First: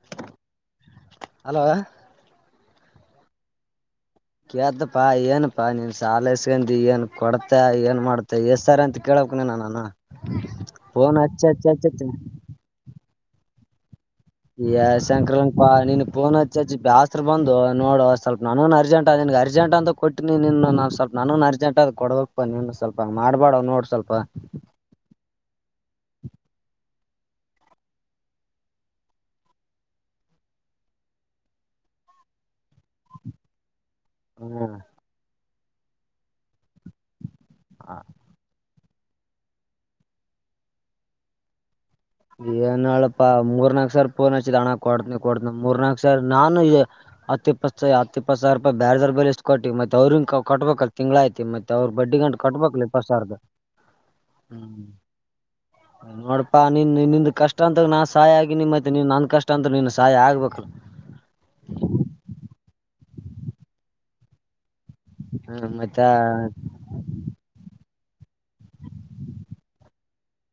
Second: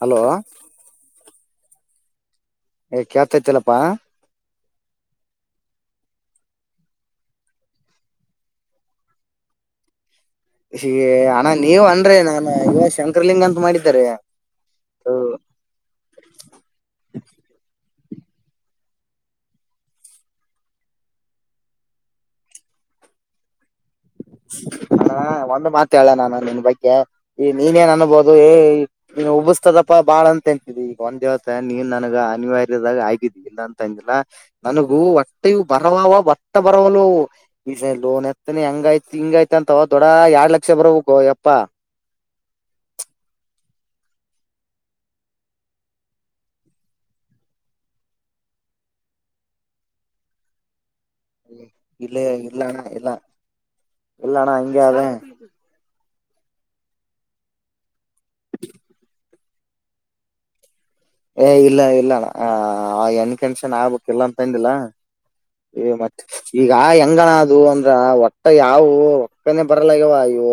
Hello hello ಏ ಕೇಳ್ತಾತಿಲಪ್ಪಾ ಕೇಳ್ತಪ್ಪಾ ಏನಪ್ಪಾ ನೀನ್ ಸಾಲ ಇಸ್ಕೊಂಡ ಏನ್ ಕೊಡ್ತ ಏನ್ ಮಾಡ್ತ ಎಸ್ ಸರ್ ಅಂತ ಕೇಳಕ್ ನ ಹ ಹಣ ನೀವ್ ಅನ್್ರೆ ನಾನು ಇವ ಶಂಕರ್ಲಿಂಗ ಅಂತ ಮಾಡಿದಿದ್ದಾರೆ ಸಂಕ್ರಾಂತಪಾ ನೀನ್ ಪಫೋನ್ ಹಚ್ಚಚ್ಚಿ ಬ್ಯಾಸರ ಬಂದು ನೋಡು ಸ್ವಲ್ಪ ನಾನು ಅರ್ಜೆಂಟ ಅಿನಗೆ ಅರ್ಜಂಟ್ ಅಂತ ಕೊಟ್ಟಿನಿ ನೀನು ನಾ ಸ್ವಲ್ಪ ನು ಅರ್ಜಂಟ ಕೊಡಬೇಕು ನೀ ಸ್ವಲ್ಪ ಆಡ್ಬಾ ಅ ನೋಡ್ ಸ್ವಪ ಹಾ ಒಂದು ಮಾ ೇಳ ನಾನು ನಿನ್ ಬಗ್ಗೆ ಈ ನೀನ್ ಏನ್ ಅನ್ಬಹುದು ಉಬಿಸ್ತದಪ್ಪ ಬಾಳ ಅಂತ ತಿಂತಿದಿ ಈಗ ಒಂದ್ ದಿವವಸ ನೀನ್ ನನಗ ಅನಿವಾರ್ಯದಾಗ ಆಗಿದ್ದೀ ಇಲ್ಲ ಿಲ್ಲ ಹ್ಮ್ ನನಗೂ ಹೊಟ್ಟೆಯು ಬರವವ ಬಟ್ಟ ಬರವಲು ಈ ಲೋನ್ ಎತ್ತನಿ ಹಂಗಯ್ತ್ ಹಿಂಗಯತ ಅಂತವ ದೊಡ್ಡ ಎರಡ್ ಲಕ್ಷ ಬರಬೇಕೋ ಯಪ್ಪಾ ಏನ್ ಹೇಳಪ್ಪಾ ಮೂರ್ನಾಕ್ ಸರ್ ಪೂರ್ನ್ ಹಚ್ಚಿದ್ ಹಣ ಕೊಡ್ತನಿ ಕೊಡ್ತನ ಮೂರ್ನಾಕಕ್ ಸರ್ ನಾನು ಹತ್ತ ಇಪ್ಪತ್ತ ಹತ್ತ ಇಪ್ಪತ್ತ ಸಾವಿರ ರೂಪಾಯಿ ಬೇರೆದಾರ ಬಲ್ಲಿ ಇಸ್ತು ಕೊಟ್ಟನಿ ಮತ್ತತ್ ಅವ್ರ ಕೊಟ್ಟಬೇಕಲ್ ತಿಂಗಗಳಾಯ್ತಿ ಮತ್ತೆ ಅವ್ರು ಬಡ್ಡಿ ಗಂಟು ಕಟ್ಬೇಕು ಅಲ ಇಪ್ಪತ್ತು ಸಾವಿರ ಇಲ್ಲಣಾ ಹಂಗೇ ನೋಡ್ಪಾ ನಿನ್ ನಿನ್ ಕಷ್ಟ ಅಂತಾಗ ನಾನ್ ಸಹಾಯ ಆಗಿನಿ ಮತ್ತೆ ನಿನ್ ನನ್ ಕಷ್ಟ ಅಂತ ನಿನ್ ಸಹಾಯ ಆಗ್ಬೇಕ ಏ ಇಲ್ಲ ಇಲ್ಲ ಎಣಕಂಷನ್ ಆಗ್ಬೇಕಕ್ ಇಲ್ಲ ಅಂತ ಅಂದಿಲ್ಲಾ ಏ ಮತ್ತೆ ಈಗ ಹೆಂಗಣ ಅದು ಅ ಒಟ್ಟೆ ಯಾವವು ಒಕ್ಕನೆೇ ಬರಲಾಗ್ಯವ ಇವು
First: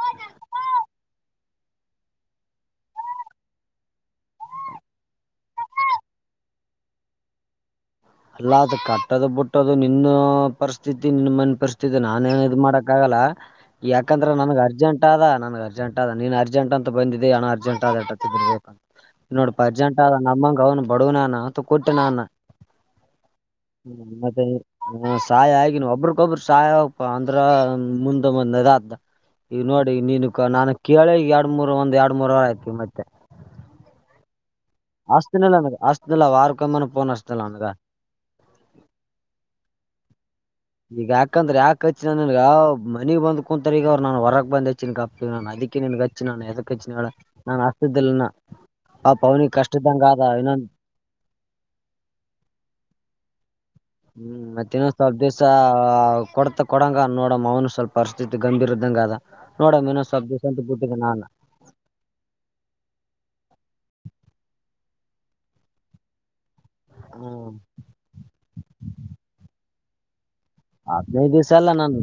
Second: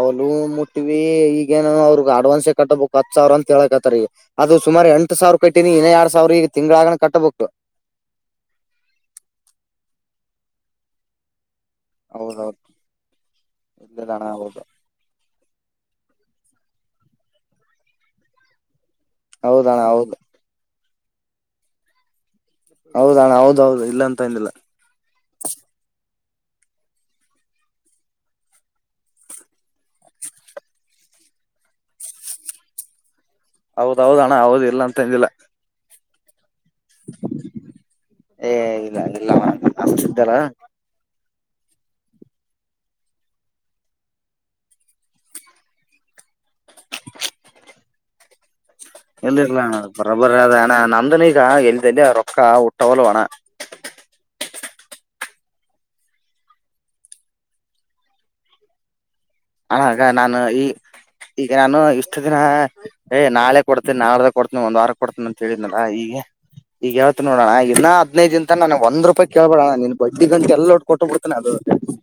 ಅವಳ ಮುಟ್ಟಿವವಿ ಈಗೇನ ಅವ್ರಗ್ ಅಡ್ವಾನ್ಸೇ ಕಟ್ಟಬೇಕು ಹತ್ ಸಾವಿರ ಅಂತ ಹೇಳಕ್ತ್ತರಿ ಅದು ಸುಮಾರ ಎಂಟು ಸಾವಿರ ಕಟ್ಟೀಿನಿ ಇನ ಎರಡ್ ಸಾವಿರ ಈಗ ತಿಂಗಗಳಗನ ಕಟ್ಟಬೇಕು ಅಲ್ಲ ಅದು ಕಟ್ಟೋದು ಬಿಟ್ಟದು ನಿನ್ನ ಪರಿಸ್ಥಿತಿ ನಿನ್ ಮನೆ ಪರಿಸ್ಥಿತಿ ನಾನೇಏನ್ ಇ್ ಹೌದೌದು ಮಾಡಕ ಆಾಗಲ್ಲ ಇಲ್ಲದಣ ಯಾಕಂದ್ರ ನನ್ಗ್ ಹೌದು ಅರ್ಜೆಂಟ್ ಆದ ನನ್ ಅರ್ಜೆಂಟ್ದ ನೀನ್ ಅರ್ಜೆಂಟ್ಂತ ಬಂದಿದ್ದಿದೆ ಹಣ ಅರ್ಜಂಟ್ ಅರ್ಬೇಕ ನೋಡಪ ಹೌದಣ ಅರ್ಜೆಂಟ್ ಆದ ಹೌದು ನಮ್ಮಂಗ ಅವ್ನ ಬಡವನಾನ ಅಥ ಕೊಟ್ಟ ನಾನ ಹೌದಣ ಹೌದೌದು ಇಲ್ಲ ಹ್ಮ ಅಂತ ಮತ್ತೆ ಅಂದಿಲ್ಲ ಹ ಸಾಯ ಆಗಿನ ಒಬರು ಬ್ಬ್ರ ಸಾಯ ಹೋಗಪ್ಪ ಅಂದ್ರ ಮುಂದ ಮಂದ್ದ್ದ ಈಗ ನೋಡಿ ನೀನು ಕ ನಾನು ಕೇಳ ಎರಡ್ ಮೂರ್ ಒಂದ್ ಎರಡ್ ಮೂರವರ ಆಯ್ತು ಮತ್ತೆ ಹೌದ ಹೌದಣ್ಣ ಹೌದ ಆಸ್ತನಿಲ್ಲ ಆಸ್ತನಿಲ್ಲ ವಾರ್ ಪೋನ್ತಲ್ಲ ಅಷ್ಟೇ ನಂಗ್ ಏ ಇಲ್ಲ ಇಲ್ಲಲ್ಲ ಈಗ ಯಾಕಂದ್ರೆ ಯಾಕೆಚ್ಚಿ ನನಗ ಮನಿಗ್ ಬಂದ ಕುಂತರ್ಗ ಅವ್ ನಾನು ಹೊರಗೆ ಬಂದ ಹೆಚ್ಚಿನ ಕ ನ ಅದಕ್ಕೆ ನನ್ಗೆ ಹಚ್ಚಿ ನಾನುದಕ್ ಕಚಿನಳ ನಾನು ಅಸತ್ದಲ್ಲನ್ನ ಎಲ್ಲಿರ್ಲ ಅಣ್ಣ ಅದು. ಬರೋಬರ್ ಆದಣ್ಣ ನಮ್ದನೂ ಈಗ ಎಲ್ದೆಲ್ಲಿ ರೊಕ್ಕ ಹುಟ್ಟವಲ್ಲುವ್ ಅಣ. ಹ್ಮ್ ಮತ್ತ ಇನ್ನೊಂದ ಸ್ವಲ್ ದಿವ್ಸ ಕೊಡತ ಕೊಡಂಗ ನೋಡ ನಮ್ಮ ಮಾವನು ಸ್ವಲ್ಪ ಪರಿಸ್ಥಿತಿ ಗಂಭೀರ್ ಇದ್ದಂಗ ಅದ. ಅಣ್ಣ ನೋಡಮ್ ಅದ ಇನ್ನೊಂದ್ ಸ್ವಲ್ಪ ನಾನು ದಿವ್ಸ ಅಂತ ಈ ಬಿಟ್ಟಿದ್ದೆ ನಾನ್ ಈಗ ನಾನು ಇಷ್ಟು ದಿನ ಏ ನಾಳೆ ಕೊಡ್ತೇನಿ ನಾಡ ಕೊಡ್ತನ ಒಂದ್ ವಾರ ಕೊಡ್ತನ ಅಂತ ಹೇಳಿದ್ನಾ ಈಗೆ ಈಗ ಯಾವತ್ ನೋಡಣ ಹ್ಮ್ ಇನ್ನು ಹದಿನೈದ ದಿನಾತನ್ ನನಗ ಒಂದ್ ರೂಪಾಯಿ ಕೇಳ್ಬೇಡ್ ಅಣ್ಣಾ ನೀನು ಹದ್ನೈದ ದಿವ್ಸ ಎಲ್ಲಾ ನನ್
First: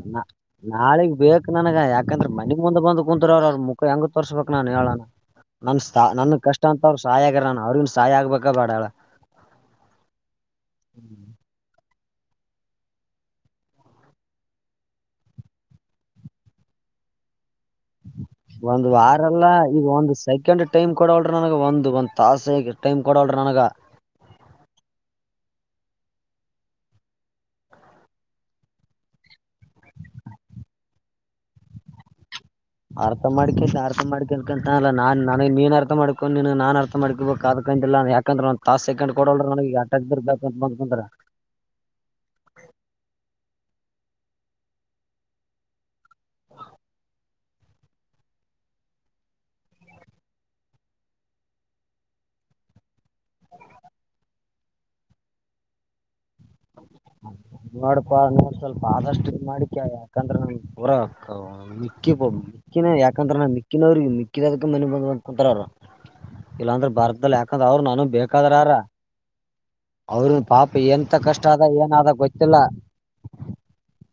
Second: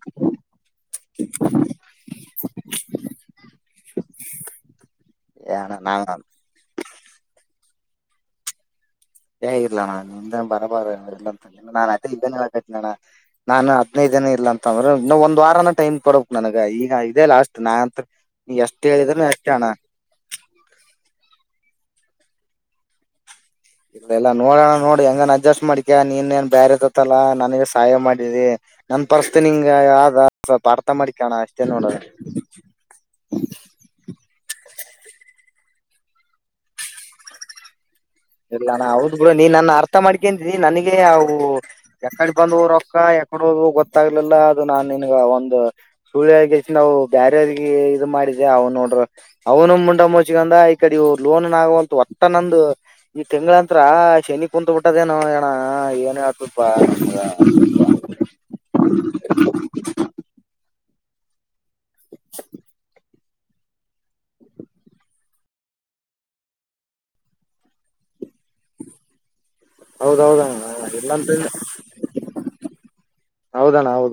ನಾಳಿಗ್ ಬೇಕ ನನಗ ಯಾಕಂದ್ರ ಮ ಮನಿ ಮುಂದ ಬಂದ ಕುಂತ್ರ ಅವ್ರ ಮುಖ ಹೆಂಗ ತೋರ್ಸಬೇಕ್ ನಾನ್ ಹೇಳಣ ಏಣ ನಮ್ಮ ಸ್ತ್ ನಾನ್ ನನ್ ಕಷ್ಟ ಅಂತ ಅವ್ರ ಸಹಾಯ ಆಗ್ಯಾರ ಅಣ್ಣಾ ಅವ್ರಗಿನು ಸಹಾಯ ಆಗ್ಬೇಕ ಬ್ಯಾಡ್ ಹೇಳ್. ಹೇ ಇಲ್ಲಾ ಅಣ್ಣಾ ನಿಂದ ಬರಬರ ಇಲ್ಲಂತ ಅಲ್ಲ ಇದ್ದಂಗ ಹೆಳಕತ್ತನ್ ಅಣ್ಣಾ ನಾನ್ ಹದ್ನೈದ ದಿನಾ ಇಲ್ಲ ಅಂತಂದ್ರ ಇನ್ನ್ ಒಂದ ವಾರನ ಟೈಮ್ ಕೊಡಬೇಕ್ ನನಗ ಈಗ ಇದ ಲಾಸ್ಟ್ ನಾ ಅಂತ ನೀ ಎಷ್ಟ್ ಒಂದ್ ಹೇಳಿದ್ರನು ವಾರಲ್ಲ ಅಷ್ಟೇ ಅಣ್ಣ ಈಗ ಒಂದ ಸೆಕೆಂಡ್ ಟೈಮ್ ಕೊಡೋವಲ್ರ ನನಗ ಒಂದು ಒಂದ ತಾಸಿಗ್ ಟೈಮ ಕೊಡ ಇಲ್ಲ ಇಲ್ಲ ನೋಡ ಅಣ್ಣಾ ನೋಡ ಹೆಂಗನಾ ಅಡ್ಜಸ್ಟ್ ಮಾಡ್ಕ ನೀನ್ ಏನ್ ಬ್ಯಾರೆದತ್ತಲ್ಲಾ ನನಗ ಸಹಾಯ ಮಾಡಿದಿ ನನ್ ಪರಿಸ್ತಿ ನಿಂಗ ಯಾವ್ದ ಸ್ವಲ್ಪ್ ಅರ್ಥಾ ಮಾಡ್ಕೊ ಅಣ್ಣಾ ಅಷ್ಟೇ ನೋಡ್. ಅರ್ಥ ಮಾಡ್ಕ ಅರ್ಥ ಮಾಡ್ಕ ಅನ್ಕಂತಾನಲ್ಲ ನಾನ್ ನನಗ್ ನೀನ್ ಅರ್ಥ ಮಾಡ್ಕೊಂಡೀನ್ ನಾನ್ ಅರ್ಥ ಮಾಡ್ಕಬೇಕ ಅದ [unintelligible] ಯಾಕ್ ಇಲ್ಲ ನ ಹೌದ್ ಬಿಡ ನೀ ನನ್ನ ಅರ್ಥ ಬರ್ಬೇಕಂತ ಮಾಡ್ಕೇಂತೀನಿ ನನಗೆ ಬಂದ್ಕಂದ್ರ ಅವು ಯಕಡೆ ಬಂದುವೋ ರೊಕ್ಕ ಯಕ ಹೊದುವೋ ಗೊತ್ತಾಗಲಿಲ್ಲ ಅದ ನಾನ್ ನಿನ್ಗ ಒಂದ ಸುಳ್ಳ ಹೆಲ್ಕೇಶಿಂದ ಅವು ಬ್ಯಾರೆರಿಗ ಇದು ಮಾಡಿದ ಅವ್ನ್ ನೋಡ್ರ ಅವ್ನು ಮುಂಡ ಮುಚ್ಕೊಂಡ್ ಈ ಕಡೆ ಇವು ಲೋನ್ ನೂ ಆಗವಲ್ತ್ ಒಟ್ಟ ನಂದು ಈ ತಿಂಗಳಂತ್ರ ಶನಿ ಕುಂತ್ ಬಿಟ್ಟದೇನೋ ಏಣ ಏನ ಮಾಡ್ಪಾ ನೋಡ್ ಸ್ವಲ್ಪ ಆದಷ್ಟು ಇದ ಮಾಡಿಕ್ಯ ಯಾಕಂದ್ರ ನಂಗ [unintelligible] ಮಿಕ್ಕಿ ಬೋ ಮಿಕ್ಕಿನ ಯಾಕಂದ್ರ ಮಿಕ್ಕಿನವ್ರಿಗೆ ಮಿಕ್ಕಿದಕ್ ಮನಿಗ್ ಬಂದ ಕುಂತಾರ್ ಅವ್ರು. ಇಲ್ಲಾಂದ್ರ ಬರ್ದಲ್ಲ ಯಾಕಂದ್ರ ಅವ್ರ ನನಗ್ ಬೇಕಾದ್ರಾರ ಅವ್ರನ್ ಹೌದೌದಣ್ಣ ಪಾಪ ಏನ್ ಇಂತ ಇಲ್ಲಂತ ಕಷ್ಟ ಆದ ಏನಾದ ಗೊತ್ತಿಲ್ಲ. ಹೌದಣ್ಣ ಹೌದು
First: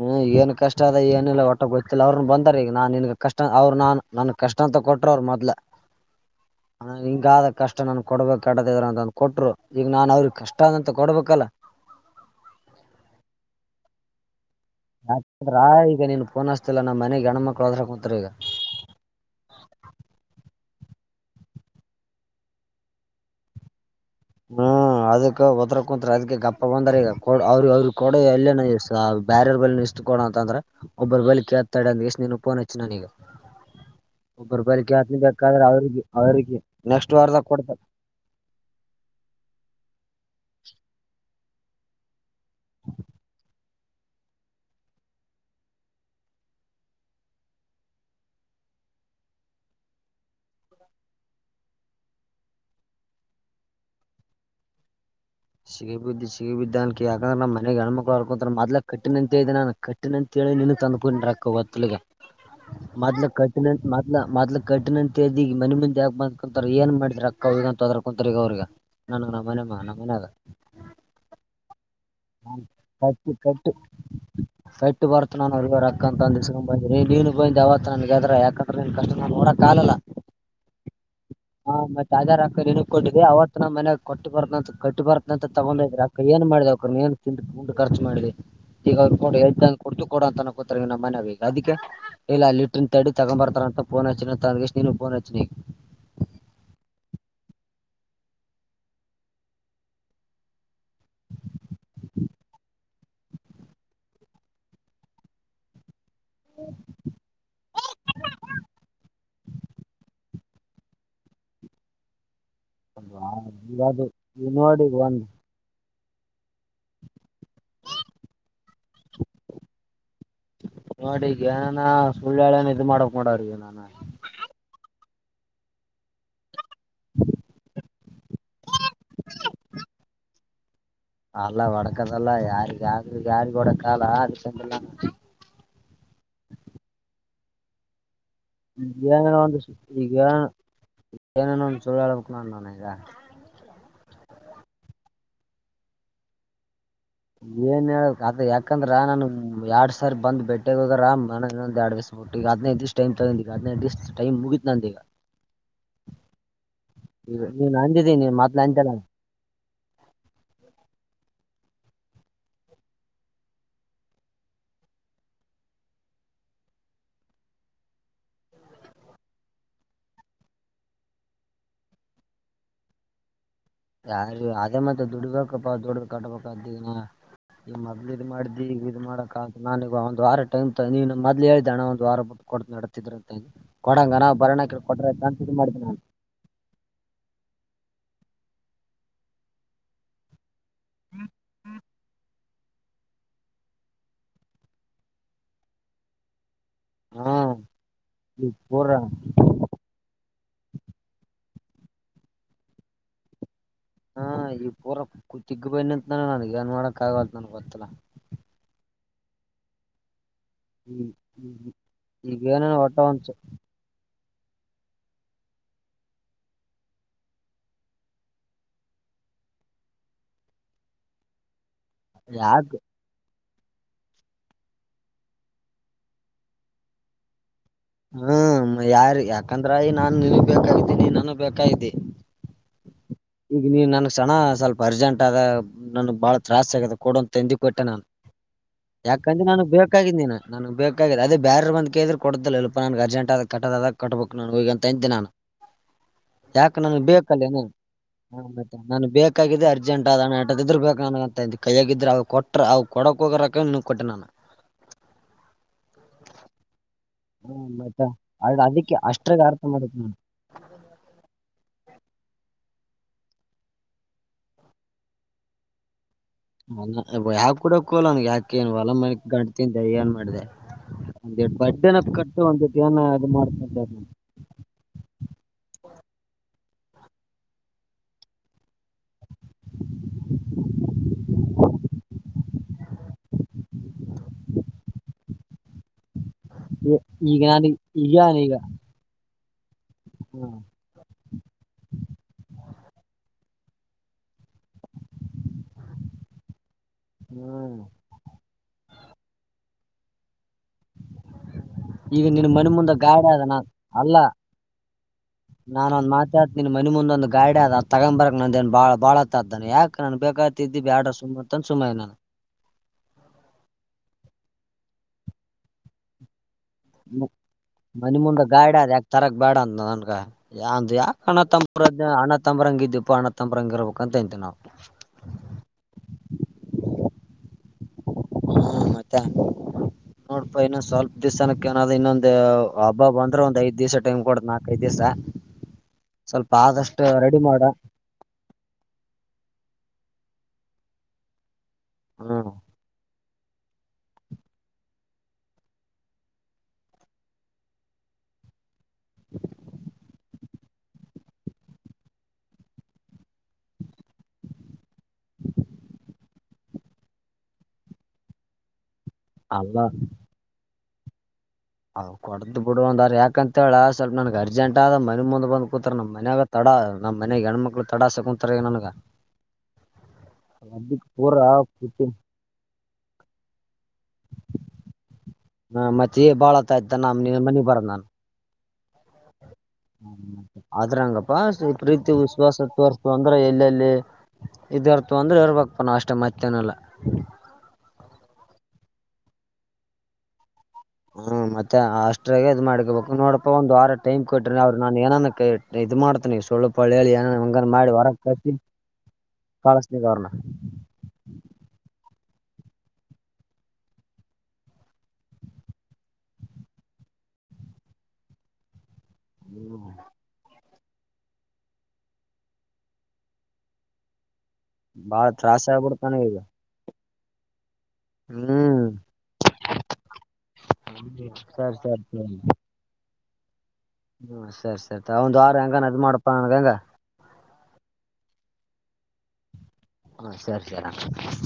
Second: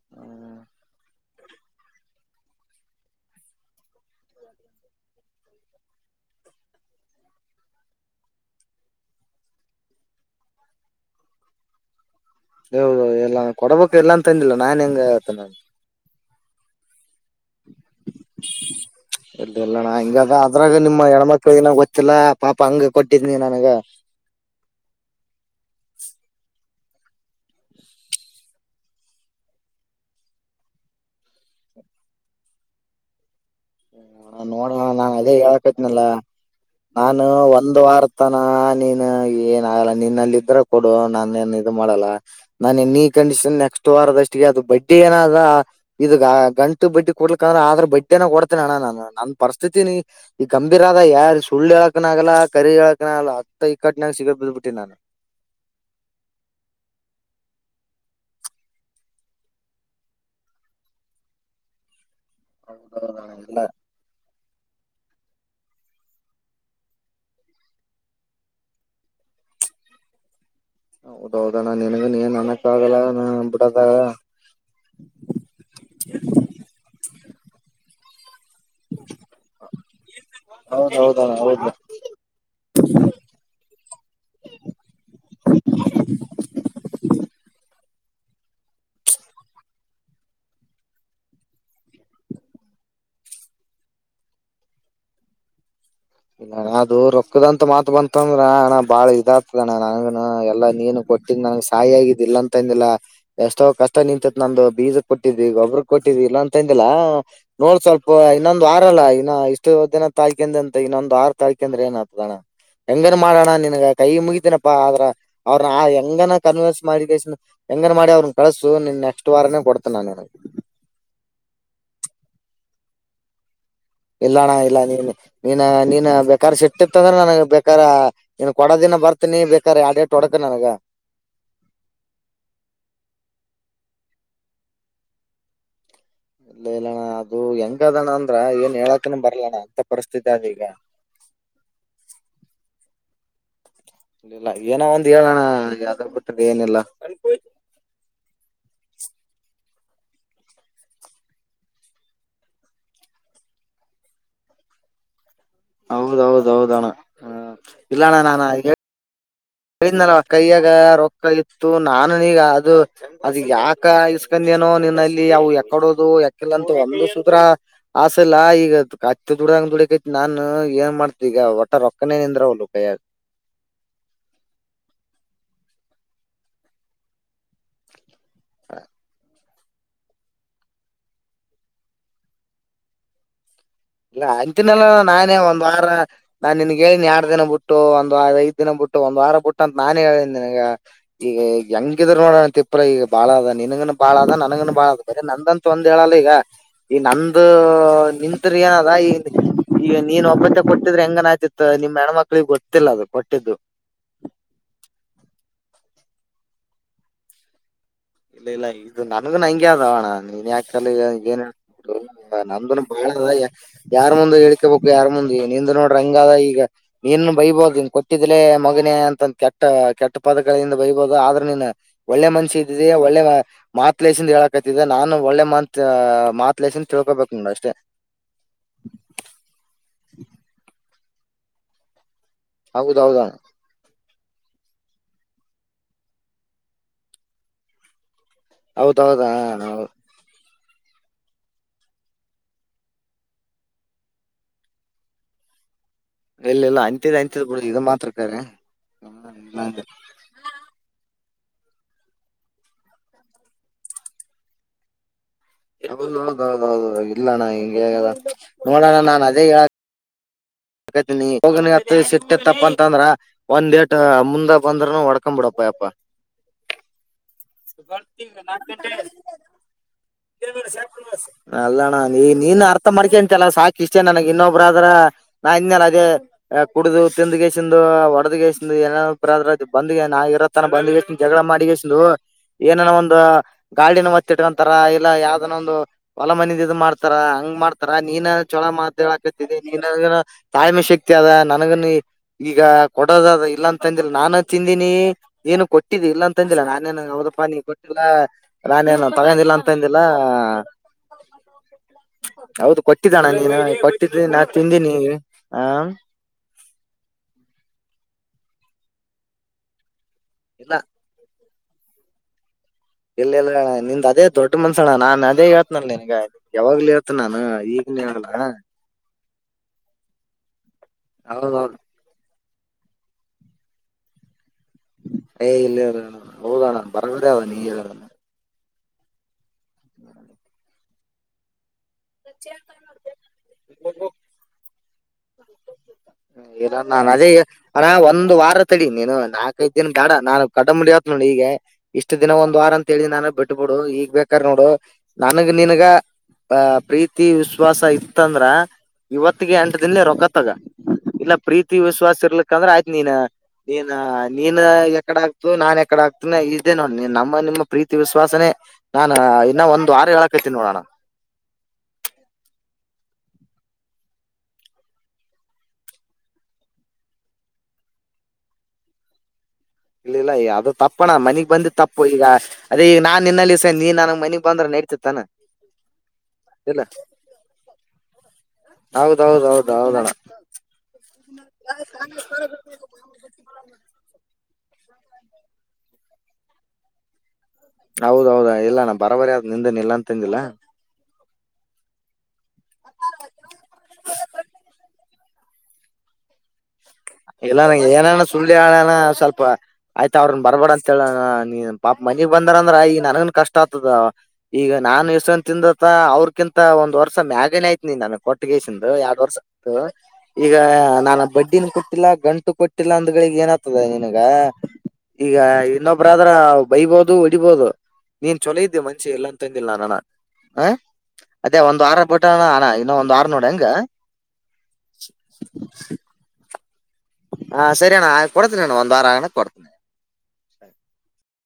ಹ್ಮ್ ಏನ್ ಕಷ್ಟ ಅದ ಏನ್ ಒಟ್ಟ ಗೊತ್ತಿಲ್ಲ ಅವ್ರನು ಬಂದಾರ ಈಗ ನಾನ್ ನಿನ್ಗ ಕಷ್ಟ ಅವ್ರು ನಾನ್ ನನ್ ಕಷ್ಟ ಅಂತ ಕೊಟ್ರ ಅವ್ರ ಮೊದ್ಲ [inaudible] ಅಣ್ಣಾ ಹಿಂಗಾದ ಕಷ್ಟ ನನ್ ಕೊಡ್ಬೇಕ ಕೆಡದಿದ ಇದ್ರ ಅಂತ ಕೊಟ್ರು ಈಗ ನಾನ್ ಅವ್ರಿಗ ಕಷ್ಟ ಆದಂತ ಕೊಡ್ಬೇಕಲ್ಲ. [unintelligible] ಏ ಹೌದ ಎಲ್ಲಾ ಕೊಡಬೇಕ್ ಇಲ್ಲಾ ಅಂತಂದಿಲ್ಲ. ನಾನ್ ಹೆಂಗ ಆತ ನಾನ್ ಯಾಕಿದ್ರ ಈಗ ನೀನ್ ಫೋನ್ ಹಸ್ತಿಲ್ಲ ನಮ್ಮ ಮನೆಗ್ ಹೆಣ ಮಕ್ ಇದೆಲ್ಲಣಾ ಇಂಗಾದ ಅ ಅದ್ರಾಗ ನಿಮ್ಮ ಹೆಣ್ಮಕ್ಳಗನ ಗೊತ್ತಿಲ್ಲ ಪಾಪ ಹಂಗ ಕೊಟ್ಟಿದ್ನಿ ನನಗ್. ಹಾ ಅದಕ್ಕ ಒದರಕ್ಕ ಕುಂತ್ರ ಅದಕ್ಕೆ ಗಪ್ಪ ಬಂದಾರ ಈಗ್ ಕೋಡ್ ಅವ್ರ ಅವ್ರಿಗೆ ಕೊಡ ಎಲ್ಲನಾ ಬ್ಯಾರರ್ ಬಲ್ ಇಸ್ದ ಕೊಡ ಅಂತ ಅಂದ್ರ ಒಬ್ಬರ ಬಲ್ಲಿ ಕೇಳ್ತ ತಡಿ ಅಂದಕೇಶ್ ನಿಂಗ್ ಫೋನ್ ಹಚ್ಚಿ ನಾನಿಗ್. ನೋಡಣ ನಾನ್ ಅದೇ ಹೇಳ್ಕತ್ನಲ್ಲ ಅವ್ರಿಗೆ ಅವ್ರಿಗೆ ನೆಕ್ಸ್ಟ್ ನಾನು ವಾರದಾಗ ಕೊಡ್ತ ಒಂದ್ ವಾರ ತನ ನೀ ಏನ ಆಗಲ್ಲ ನಿನ್ನಲ್ಲಿ ಇದ್ರ ಕೊಡು ನನ್ ಏನ್ ಇದು ಮಾಡಲ್ಲ ನಾನ ಎನಿ ಕಂಡೀಷನ್ ನೆಕ್ಸ್ಟ್ ವಾರದಷ್ಟಿಗೆ ಅದು ಬಡ್ಡಿ ಏನಾದ ಆ ಇದು ಗ ಗಂಟು ಬಡ್ಡಿ ಕೊಡ್ಲಿಕ್ಕ ಅಂದ್ರ ಆದ್ರ ಬಡ್ಡಿನ್ ಕೊಡ್ ಅಣ್ಣಾ ನಾನ ನನ್ ಪರಿಸ್ಥಿತಿ ನೀ ಈಗ ಗಂಭೀರ ಅದ ಯಾರ ಸುಳ್ಳು ಹೇಳಕನ ಆಗಲ್ಲಾ ಕರೆ ಹೇಳಕನ ಆಗಲ್ಲ. ಹಿಂತಾ ಈಕಟ್ಟನಾಗ ಸಿಗದ ಬಿದ್ಬಿಟ್ಟಿ ನಾನ. ಸಿಗಿ ಬಿದ್ದಿ ಸಿಗಿ ಬಿದ್ದ ಅನ್ಕ ಯಾಕಂದ್ರ ನಮ್ಮ ಮನ್ಯಾಗ ಹೆಣ್ಮಕ್ಕಳ ಹರ್ಕೋತ್ತಾರ್ ಮೊದಲ ಕಟ್ಟೆನಂತ ಹೇಳಿದ್ದ ನಾನ ಕೆಟ್ಟೆನಂತ್ ಹೇಳಿ ನಿನಗ ತಂದ್ಕೊಂಡ ರಕ್ಕ ಗೊತ್ತಿಲಿಗ ಮದ್ಲ ಹೌದೌದಣ ಇಲ್ಲ ಕಟ್ಟಿನಂತ್ ಮದ್ಲ ಮದ್ಲ ಕಟ್ಟಿನಂತ ಹೇಳಿದ್ದಿ ಈಗ ಮನಿ ಮುಂದ ಯಾಕ ಬಂದ ಕುಂತಾರ್ ಏನ್ ಮಾಡಿದ ರಕ್ಕ ಅವ ಅಂತ ಒದರ್ಕೊಂತಾರ ಈಗ ಅವ್ರಿಗ್ ನನಗ್ ನಮ್ಮ ಮನ್ಯಾಗ [unintelligible] ಮನ್ಯಾಗ. ಹೌದ ಹೌದಾ ನ ಹ ಕಟ್ಟ ಕಟ್ಟ ಕಟ್ಟ ಬತತ್ ನಾನನ್ ಅವಗ ರಕ್ಕಂತಂದಿಸ್ಕೊಂಡ ಬಂದ ನೀನ್ ಬಂದ ಅವವತ್ ನನ್ಗ್ರ ಯಾಕ ನ್ ಕಷ್ಟ ನಾನ ನೋಡಕ್ಾಲಲ್ಲ ಹೌದಾ ಹೌ ಹಾ ಮತ್ತೆಜ ಅಕ್ಕ ಏ ಕೊಟ್ಟಿದ್ದಿ ಅವತ್ ನಮ್ಮ ಮನೆಯಗ್ ಕೊಟ್ಟ ಬರ್ಂತ ಕಟ್ಟಿ ಬರ್ತ ಅಂತ ತಗೊಂಡ ಇದ್ರ ಅಕ್ಕ ಏನ್ ಮಾಡಿದ ಏನ್ ತಿಂದ ಉಂಡ ಖರ್ಚು ಮಾಡಿ ಈಗ ಕೊಡ್ತು ಕೊಡ ಅಂತ ಅಕೋತಾರೆ ನಮ್ಮ ಮನ ಈ ಅದಕ್ಕೆ ಇಲ್ಲ ಅಲ್ಲಿ ಇಟ್ಟ ತಡಿ ತಗೊಂಡೊಂಬರ್ತಾರ ಮತ್ತೋಚ ತಂದ ನೀನುಫೋಚನಿ ಇಲ್ಲ ಅದು ರೊಕ್ಕದಂತ ಮಾತ ಬಂತಂದ್ರ ಅಣ್ಣ ಬಾಳ ಇದಾಗಗ್ತದಣ್ಣ ನನ ಎಲ್ಲಾ ನೀನು ಕೊ ಕೊಟ್ಟಿದ್ದ್ ನನ್ಗೆ ಸಾಯಿ ಆಗಿದ ಇಲ್ಲ ಅಂತ ಅಂದಿಲ್ಲ ಎಷ್ಟೋ ಕಷ್ಟ ನಿಂತತ್ ನಂದು ಬೀಜ ಕೊಟ್ಟಿದ್ದಿ ಒಬ್ಬ್ರ ಕೊಟ್ಟಿದ ಇಲ್ಲ ಅಂತಂದಿಲ್ಲ ನೋಡ್ ಸ್ವಲ್ಪ ಇನ್ನೊಂದು ವಾರಲ್ಲ ಇನ್ನ ಇಷ್ಟು ದಿನ ತಾಯಕ ಮತ್ತ ಇನ್ನೊಂದುರು ತಾರೀಕ ಅಂದ್ರ ಏನ್ ಆತದಣ ಹೆಂಗನ್ ಮಾಡೋಣ ಈಗ ನಿನ್ಗ ಅದು ಕೈ ಈಗ ಮುಗಿತನಪ್ಪಾ ನೋಡಿ ಈಗ ಆದ್ರ ಒಂದ್ ಅವ್ರನ ಕನ್ನ್ಸ್ ಮಾಡ ಹೆಂಗನ್ ಮಾಡಿ ಅವ್ರನ ಕಳಸು ನಿನ್ ನೆಕ್ಸ್ಟ್ ವಾರಾನೇ ಕೊಡ್ತ ನಾನುನಗೆ ಏನನ ಸುಳ್ಳಳನ ಇದ್ ಮಾಡಕ್ ಮಾಡವ್ರಿಗೆಗ ನಾನ ಇಲ್ಲಣ್ಣ ಇಲ್ಲ ನೀನ್ ನೀ ನೀನ್ ಬೇಕಾರ್ ಸಿಟ್ಟಿತ್ತ ಅಂದ್ರೆ ನನಗ್ ಬೇಕ ಇನ್ ಕೊಡದಿನ ಬರ್ತಿನಿ ಬೇಕ ಯಡ ನನಗೆ ಅಲ್ಲ ಒಡಕದಲ್ಲ ಯಾರಿಗೆ ಯಾರ ಯಾರಿಗೆಗ ಕೊಡ ಕಾಲ ಅದು ಚಂದಲ್ಲ [inaudible] ಇಲ್ಲ ಇಲ್ಲಣ್ಣ ಅದು ಹೆಂಗ ಅದಣ್ಣ ಅಂದ್ರ ಏನ್ ಈಗ ಹೇಳಕನ ಬರ್ಲಣ ಅಂತ ಪರಿಸ್ಥಿತಿ ಅೀಗ ಏನನೋ ಒಂದು ಸುಳ್ಳ ಅಳವಕಣ ನಾನ ಈಗ ಇಲ್ಲ ಇಲ್ಲ ಏನ ಒಂದ್ ಹೇಳೋಣ ಯಾವ್ದಾರ ಗತ್ತ ಏನಿಲ್ಲ ಏನ್ ಹೇಳ ಅದ ಯಾಕಂದ್ರ ನಾನ ಎಡ್ ಸರ್ ಬಂದು ಬೆಟ್ಟೆಗೆ ಹೋಗರಾಮ ನನಂದಂದು ಎರಡುಿವ್ಟ್ಟ ಈ ಹದಿನೈದು ದಿವ ೈಮ್ ತಗೊಂಡಿ ಈ ಹದಿನೈದು ದಿವ್ ಟೈ್ ಮುಗಿತು ನಂದ ಈಗ ಹೌದೌದೌದಣ ಈಗ ಹ್ಮ ನೀನ್ ಅಂದಿದ್ದೀನಿ ಮತ್ನಾ ಅಂತಲ್ಲ ಕನಲ್ಲವ ಕೈಯಾಗ ರೊಕ್ಕ ಇ ಇತ್ತು ನಾನು ನೀ ಈಗ ಅದು ಅದ ಯಾಕ ಇಸ್ಕಂದೇನೋ ನಿನ್ನಲ್ಲಿ ಅವು ಯಕಾಡೋದು ಯಾಕ ಲ್ಲಂತ ಒಂದು ಸೂತ್ರ ಆಸೆ ಇಲ್ಲ ಈಗ ಕ ದುಡಂಗ ದುಡಕೈತ್ ನಾನ್ ಏನ್ ಮಾಡ್ತ ಈಗ ಹೊಟ್ಟ ರೊಕ್ಕನೆ ನಿಂದ್ರ ಹಲುಕ ಯಾರ [inaudible] ಯಾರ ಅದೇ ಮತ್ತೆ ದುಡ್ಡಬೇಕಪ್ಪಾ ದುಡ್ಡ ಕಟ್ಬೇಕಾದಿನ ಈ ಮೊದ್ಲು ಇದ್ ಮಾಡ್ದಿ ಈಗ ಇದ್ ಮಾಡಕ ನಾನೀಗ ಒಂದ್ ವಾರ ಟೈಮ್ ನೀ ಮೊದ್ಲ ಹೇಳ್ದಣ ಒಂದ್ ವಾರ ಕೊಡತ ನಡತಿದ್ರ ಅಂತೆ ಇಲ್ಲ ಅಂತಿನೆಲ್ಲ ನಾನೇ ಒಂದ್ ವಾರ ನಾನು ನಾನ್ ನಿನ್ಗ್ ಹೇಳನಿ ಎರಡ್ ದಿನ ಬಿಟ್ಟು ಒಂದ ಒ ಐದ್ ದಿನ ಬಿಟ್ಟು ಒಂದ್ ವಾರ ಬಿಟ್ಟ ಅಂತ ನಾನೇ ಹೇಳನ ಈಗ ಈಗ ಹೆಂಗಿದ್ರ ನೋಡಣ ಅಂತಪ್ಪ ಅಪ್ರ ಈಗ ಬಾಳ್ಳದ ನನ್ಗನು ಬಾಳ ಅದ ನನಗನು ಬಾಳ ಅದ ಬರೀ ನಂದಂತ ಒಂದ್ ಹೇಳಲ್ಲ ಈಗ ಈ ಹಾ ನಂದು ಈಗ ನಿಂತರು ಪೂರ ಏನದ ಈ ಈಗ ನೀನ್ ಒಬಚ ಕೊಟ್ಟಿದ್ರೆ ಹೆಂಗನ ಯ್ತಿತ್ತು ನಿಮಮ್ಮ ಹೆಣ್ಮ ಮಕ್ಳಿಗೆ ಗೊತ್ತಿಲ್ಲ ಅದು ಕೊಟ್ಟಿದ್ದು ಹಾ ಈ ಪೂರ ತಿಗ್ಗಬಯ ನಿಂತಾನ ನನಗೆಏನ್ ಮಾಡಕ್ಕೆ ಕಾಗ ನಾನು ಕೊತ್ತಲ ಇಲ್ಲ ಇಲ್ಲ ಇದು ನನ್ಗು ನ ಹಂಗೆ ಆದೋಣ ನೀನ್ ಯಾಕ ಈ ಏನ್ ಈಗ ಹಬ ಏನೇನ ನ ಒಟ್ಟ ಒಂದ್ ಬಹಳ ಯಾರ ಮುಂದ ಹೇಳ್ಕಬೇಕು ಯಾರ ಮುಂದ ನಿ ನೋರ ಹಂಗ ಈಗ ನೀನು ಬೈಬೋದು ಕೊಟ್ಟಿದ್ಲೇ ಮಗನ ಅಂತ ಕೆಟ್ಟ ಕೆಟ್ಟ ಪದಗಳಿಂದ ಬೈಬಹುದು ಆದ್ರೆ ನೀನ್ ಒಳ್ಳೆ ಮನ್ಷಿ ಇದ ಯಾಕ ಒಳ್ಳೆ ಮಾತ ಲೇಸ ಹೇಳಕತಿದ್ದ ನಾನು ಒಳ್ಳೆ ಮಾತ್ ಮಾತ ಲಸ ತಿಳ್ಕೊಬೇಕು ನೋ್ ಅಷ್ಟೇ ಹ್ಮ ಯಾರ ಯಾಕಂದ್ರ ನಾನು ನಿ ಬೇಕಾಗಿದ್ದೀನಿ ನಾನು ಬೇಕಾಗಿದ್ದಿ ಹೌದೌದ ಚನ ಸ್ವಲ್ಪ ಅರ್ಜೆಂಟ್ ಆದ ನನ್ಗ್ ಬಾಳ ತ್ರಾಸಸ್ ಆಗತೆ ಕೊಡಂತ ತಂದಿ ಕೊಟ್ಟೆ ನಾನು ಹೌದೌದಾ ಯಾಕಂದ್ರೆ ನನಗ್ ಬೇಕಾಗಿದ್ದಿನ ನನಗ್ ಬೇಕಾಗಿ ಅದೇ ಬ್ಯಾರ ಬಂದ ಕೇಳಿದ್ರರು ಕೊಡ್ತಲ್ಲಲ್ ನನಗೆ ಅರ್ಜೆಂಟ್ ಆದ ಕಟ್ಟದಾದಾಗ ಕಟ್ಬೇಕು ನಾನು ಹಗ ಅಂತ ಎಂತಿ ನಾನು ಇಲ್ಲ ಯಾಕ ಇಲ್ಲ ನಾನು ಅಂತಿದ್ ಅಂತಿದ್ ಬಿಡು ಬೇಕಲ್ಲೇನು ಇದು ಮಾತ್ರ ಕರೆ ಹ ಮತ್ತೆ ನನ್ ಹಾ, ಇಲ್ಲ ಬೇಕಿದ್ದ ಅಂದೆ. ಅರ್ಜೆಂಟ್ ಅದಣ ಆ ಇದ್ ಬೇಕ ಕೈಯಾಗಿದ್ರೆ ಅವ ಕೊಟ್ರ ಅವ ಕೊಡಕ್ ಹೋಗಕ ಕೊಟ್ಟೆ ನಾನು ಇಲ್ಲಣ ಹ್ಮ್ ಹಂಗ ಮತ್ತ ಹೇಗಲ್ಲ ಅದ್ ನೋಡಣ ಅದಕ್ಕೆ ನಾನ್ ಅಷ್ಟ್ರಾಗ ಅದೇ ಅರ್ಥ ಹೇಳ ಮಾಡ್ಬೇಕ್ ನೀನ್ ಹೈತನಿ ಹೋಗನತ್ ಸಿಟ್ಟೆ ತಪ್ಪ ಅಂತಂದ್ರ ಒಂದ್ ೇಟ್ ಮುಂದ ಬಂದ್ರನು ಒಡ್ಕೊಂಡ್ ಬಿಡಪ್ಪ ಹಪಾ ಯಾಕ್ ಕೊಡಕ್ ಹೋಗಲ್ಲ ಗರ್ತಿ ನನ್ಗ್ ಯಾಕೆ ಏನ್ ನಕಟ ಹೊಲ ಮನಿ ಗಂಟತಿಂದೆ ಏನ್ ಮಾಡಿದೆ ಕೆ ವರ್ಷ ವರ್ಷ ಒಂದೆರಡು ಬಡ್ಡೆನ ಅಲ್ಲಣ್ಣ ನೀ ಕಟ್ಟು ನೀನ್ ಒಂದಿಟ್ಟು ಅರ್ಥ ಏನ ಇದು ಮಾಡ್ಕೇಂತೆಲ್ಲ ಮಾಡ್ಕೊಂತ ಸಾಕು ಇಷ್ಟೇ ನನಗೆ ಇನ್ನೊಬ್ರ ಆದ್ರ ನ್ನೆಲೆ ಅದ ಕುಡು ತಿಿಂದ ಗಸಂದು ಹೊಡದಗೆಸಂದು ಏ ಬ್ರದ್ರ ಬಂದ್ ನ ಇರತ್ತ ಬಂದ ಜಡ ಮಗಸಲು ಏನನೋ ಒಂದು ಗಾಡಿನ ಮತ್ತಿಟ್ಕೊಂತಾರ ಇಲ್ಲ ಯಾವ್ದನ ಒಂದು ಹೊಲ ಮನದ ಇದ ಮಾಡ್ತಾರ ಈಗ ಹಂಗ್ ನಾನು ಮಾಡ್ತಾರ ಈಗ ನೀನ್ ಈಗ ಚಛಲೋ ಮಾಕತ ನೀ ಹ್ಮ್ ತಾಯ್ಮೆ ಶಕ್ತಿ ಅದ ನನಗನು ಈಗ ಕೊಡೋದ ಅದ ಇಲ್ಲ ಅಂತಂದಿಲ್ಲ ನಾನು ತಿಂದಿನಿ ಏನು ಕೊಟ್ಟಿದ್ದ ಇಲ್ಲ ಅಂತಂದಿಲ್ಲ ನಾನೇನು ಯಾವದಪ್ಪ ನೀ ಹ್ಮ್ ಕೊಟ್ಟಿಲ್ಲ ನಾನೇನನು ತಗೊಂಡಿಲ್ಲ ಅಂತ ಮತಂದಿಲ್ಲಾ ಈಗ ನಿನ್ ಮನಿ ಹೌದು ಮುಂದ ಗಾಡಿ ಕೊಟ್ಟಿದ್ದಣ ನೀನು ಕೊಟ್ಟಿದ್ದಿ ನಾು ತಿಂದೀನಿ ಆ ನಾನನ್ ಒಂದ ಮಾತಾತನನ್ ಮನೆಿ ಮುಂದ್ ಒಂದು ಗಾಡಿ ಆದ ತಗೊಂಬ ಬರಕ್ ನಂದ ಏ ಬಾ ಬಾಳ ಹತ್ತತ ಅ್ದಾನೆ ಯಾಕ್ ಅ ನಾನನ್ ಇಲ್ಲ ಬೇಕಾಗತಿದ್ದೀಿ ಬ್ಯಾಡ ಸುಮತ ಸುಮ್ಮನೆ ನಾನು ಇಲ್ಲ ಇಲ್ಲಣ್ಣ ನಿಂದ ಅದೇ ದೊಡ್ಡ ಮನ್ಸಣ ನಾನ್ ಅದೇ ಹೇಳ್ತನಲ್ಲಿ ನಿನ್ಗ ಯಾವಾಗ್ಲ ಇತ್ ಮ- ನಾನ ಈಗ್ನ್ ಹೇಳಲ್ಲ ಬೇಡ ಅಂತ ನನ್ಗ ಯಾಕ ಅಣಣ ಹೌದೌದು ತತ್ತಂಬ ರಂಗ ಇದ್ಪ್ಪ ಅಣ ತಂಬಂಗ ಇರ್ಬೇಕ ಅಂತಿವಿಾವು ಾವಿ ಇ ಹಾ ಮತ್ತೆ ನೋಡ್ಪಾ ಇನ್ನು ಸ್ವಲ್ಪ ದಿವ್ಸಾನಕ್ಕೆ ನ ಇನ್ನೊಂದು ಹಬ್ಬ ಬಂದ್ರೆ ಒಂದ್ ಐದ್ ದಿವ್ಸ ಟೈಮ್ ಕೊಡ ನಾಕೈಐ್ ದಿವ್ಸ ಸ್ವಲ್ಪ ಇರ ಆದಷ್ಟು ನಾನ್ ಅಜೇ ರೆಡಿ ಮಾಡ ಅಣ ಒಂದ್ ವಾರ ತಳ ನೀನು ನಾಕೈದ್ ದಿನ ಗಾಡ ನಾನು ಕಡ ಮುಡಿಯತ್ ನೋಡಿ ಈಗ ಇಷ್ಟು ದಿನ ಹ್ಮ್ ಒಂದ್ ವಾರ ಅಂತೇಳಿ ನಾನೇ ಬಿಟ್ಟು ಬಿಟ್ಬಿಡು ಈಗ್ ಬೇಕಾರ್ ನೋಡು ನನ್ಗ್ ನೀನ್ಗ ಆ ಪ್ರೀತಿ ವಿಶ್ವಾಸ ಇತ್ತಂದ್ರ ಇವತ್ತಿಗೆ ಎಂಟ ದಿಂದೇ ರೊಗತ್ ಗ ಇಲ್ಲ ಪ್ರೀತಿ ವಿಶ್ವಾಸ ಇರ್ಲಿಕ್ಕ ಅಂದ್ರೆ ಆಯ್ತು ನೀನ್ ನೀನ್ ನೀನ್ ಕಡೆ ಆಗ್ತು ನಾನ್ ಎ ಕಡೆ ಆಗ್ತ ಇದೇ ನೋ ನಮ್ಮ ನಿಮ್ಮ ಪ್ರೀತಿ ವಿಶ್ವಾಸನೇ ನಾನ್ ಇನ್ನ ಒಂದು ಆರು ಹೇಳಕ್ೈತೀನ ನೋಡೋಣ ಅವ್ ಕೊಡ್ದ್ ಬಿಡುವಂದಾರ ಯಾಕಂತ ಹೇಳ ಸ್ವಲ್ಪ ನನಗ್ ಅರ್ಜೆಂಟ್ ಆದ ಮನೆ ಮುಂದೆ ಬಂದ ಕೂತ ನಮ್ಮ ಮನ್ಯಾಗ ತಡ ನಮ್ಮ್ ಮನೆಗೆ ಹೆಣ್ಮಕ್ಳು ತಡಾಸ ಕುಂತಾರೆ ನನ್ಗ ಇಲ್ಲ ಇಲ್ಲ ಅದು ಅದಕ್ ತಪ್ಪಣ್ಣ ಪೂರ ಮನಗ್ ಬಂದಿದ್ದ ತಪ್ಪ ಹ ಈಗ ಅದ ಈಗ ನಾನ್ ನಿನ್ನಲ್ಲಿ ನೀನ್ ನನಗ್ ಮನೆಗ್ ಬಂದ್ರೆ ನಡ್ತ ತಾನೆ ಹಾ ಮತ್ತೆ ಬಾಳತ ಆಯ್ತ ನಮ ಮನಿ ಬರ ನಾನನ್ ಹೌದೌದೌದ ಹೌದ ಆದ್ರ ಹಂಗಪ್ಪಾ ಪ್ರೀತಿ ವಿಶ್ವಾಸ ತರ್ಸು ಅಂದ್ರೆ ಎಲ್ಲೆಲ್ಲಿ ಇದ ಅರ್ಥವಂದ್ರೆ ಇರ್ಬೇಕಕ್ ಪನ ಅಷ್ಟೇ ಮತ್ತೇನಲ್ಲ ಹೌದೌದ ಇಲ್ಲಾನ ಬರಬರಿ ಆದ ನಿಂದನ್ ಇಲ್ಲಾ ಅಂತಂದಿಲ್ಲಾ ಹ್ಮ ಮತ್ತೆ ಅಷ್ಟ್ರಾಗ ಇದ್ ಮಾಡ್ಕಬೇಕು ನೋಡಪ್ಪಾ ಒಂದ್ ವಾರ ಟೈಮ್ ಕೊಟ್ಟಟ್ರಿ ಅವ್ರರು ನಾನ್ ಏನ ಇದ ಮಾಡ್ತೇನೆ ಸ್ವಲ್ಪ ಪಳ್ಳಿ ಹೇಳಿ ಇಲ್ಲ ನಂಗೆ ಏನಣ ಸುಳ್ಳಿ ಹೇಳಣ ಸ್ವಲ್ಪ ಕಳಸ್ನಿ ಆಯ್ತ ಅವ್ರನ್ನ ಅವ್ರನ್ ಬರ್ಬೇಡ ಅಂತ ಹೇಳಣ ನೀ ಪಾಪ ಮನಿಗ್ ಬಂದಾರ ಅಂದ್ರ ಆ ಈಗ ನನಗನ್ ಕಷ್ಟ ಆಗ್ತದ ಈಗ ನಾನನ್ ಇಸನ್ ತಿಂದತ್ತ ಅವ್ರಕಿಂತ ಒಂದು ವರ್ಷ ಮ್ಯಾಗನ ಆಯ್ತಿ ನೀ ನನ ಕೊಟ್ಟಗಸಂದು ಯಾವ್ದ್ ವರ್ಷ ಆಯು ಈಗ ನಾನ ಬಡ್ಡಿನ ಕು ಕೊಟ್ಟಿಲ್ಲ ಗಂಟು ಕೊಟ್ಟಿಲ್ಲ ಅಂದ್ಗಳಗ್ ಏನ ಆತದ ನಿನಗ ಬಾಳ ಈಗ ತ್ರಾಸ ಆಗ್ಬಿಡ್ತಾನ ಇನ್ನೊಬ್ರಾದ್ರ ಈಗ ಬೈಬೋದು ಹೊಡಿಬೋದು ನೀನ್ ಚೊಲೋ ಇದ್ದೀ ಹ್ಮ್ ಮಂಷಿ ಎಲ್ಲಾ ಅಂತಂದಿಿಲ್ಲ ನಾನ ಅಣ್ಣ ಹ ಅದೇ ಸರಿ ಒಂದ್ ಸರಿ ವಾರ ಸರಿ ಪುಟ್ಟ ಇನ್ನೊ ಒಂದ್ ವಾರ ನೋಡ ಹಂಗ ಹ್ಮ ಸರಿ ಸರಿ ಒಂದ್ ವಾರ ಹಂಗನ್ ಅದ್ ಮಾಡಪ್ಪಾ ನನ್ಗ ಹಂಗ ಹಾ ಸರಿಣ್ಣ ಕೊಡ್ತೇನ ನಣ್ಣ ಒಂದ್ ವಾರಗಣಕ್ಕೆ ಕೊಡ್ತನನೆ ಹಾ ಸರಿ ಸರಿ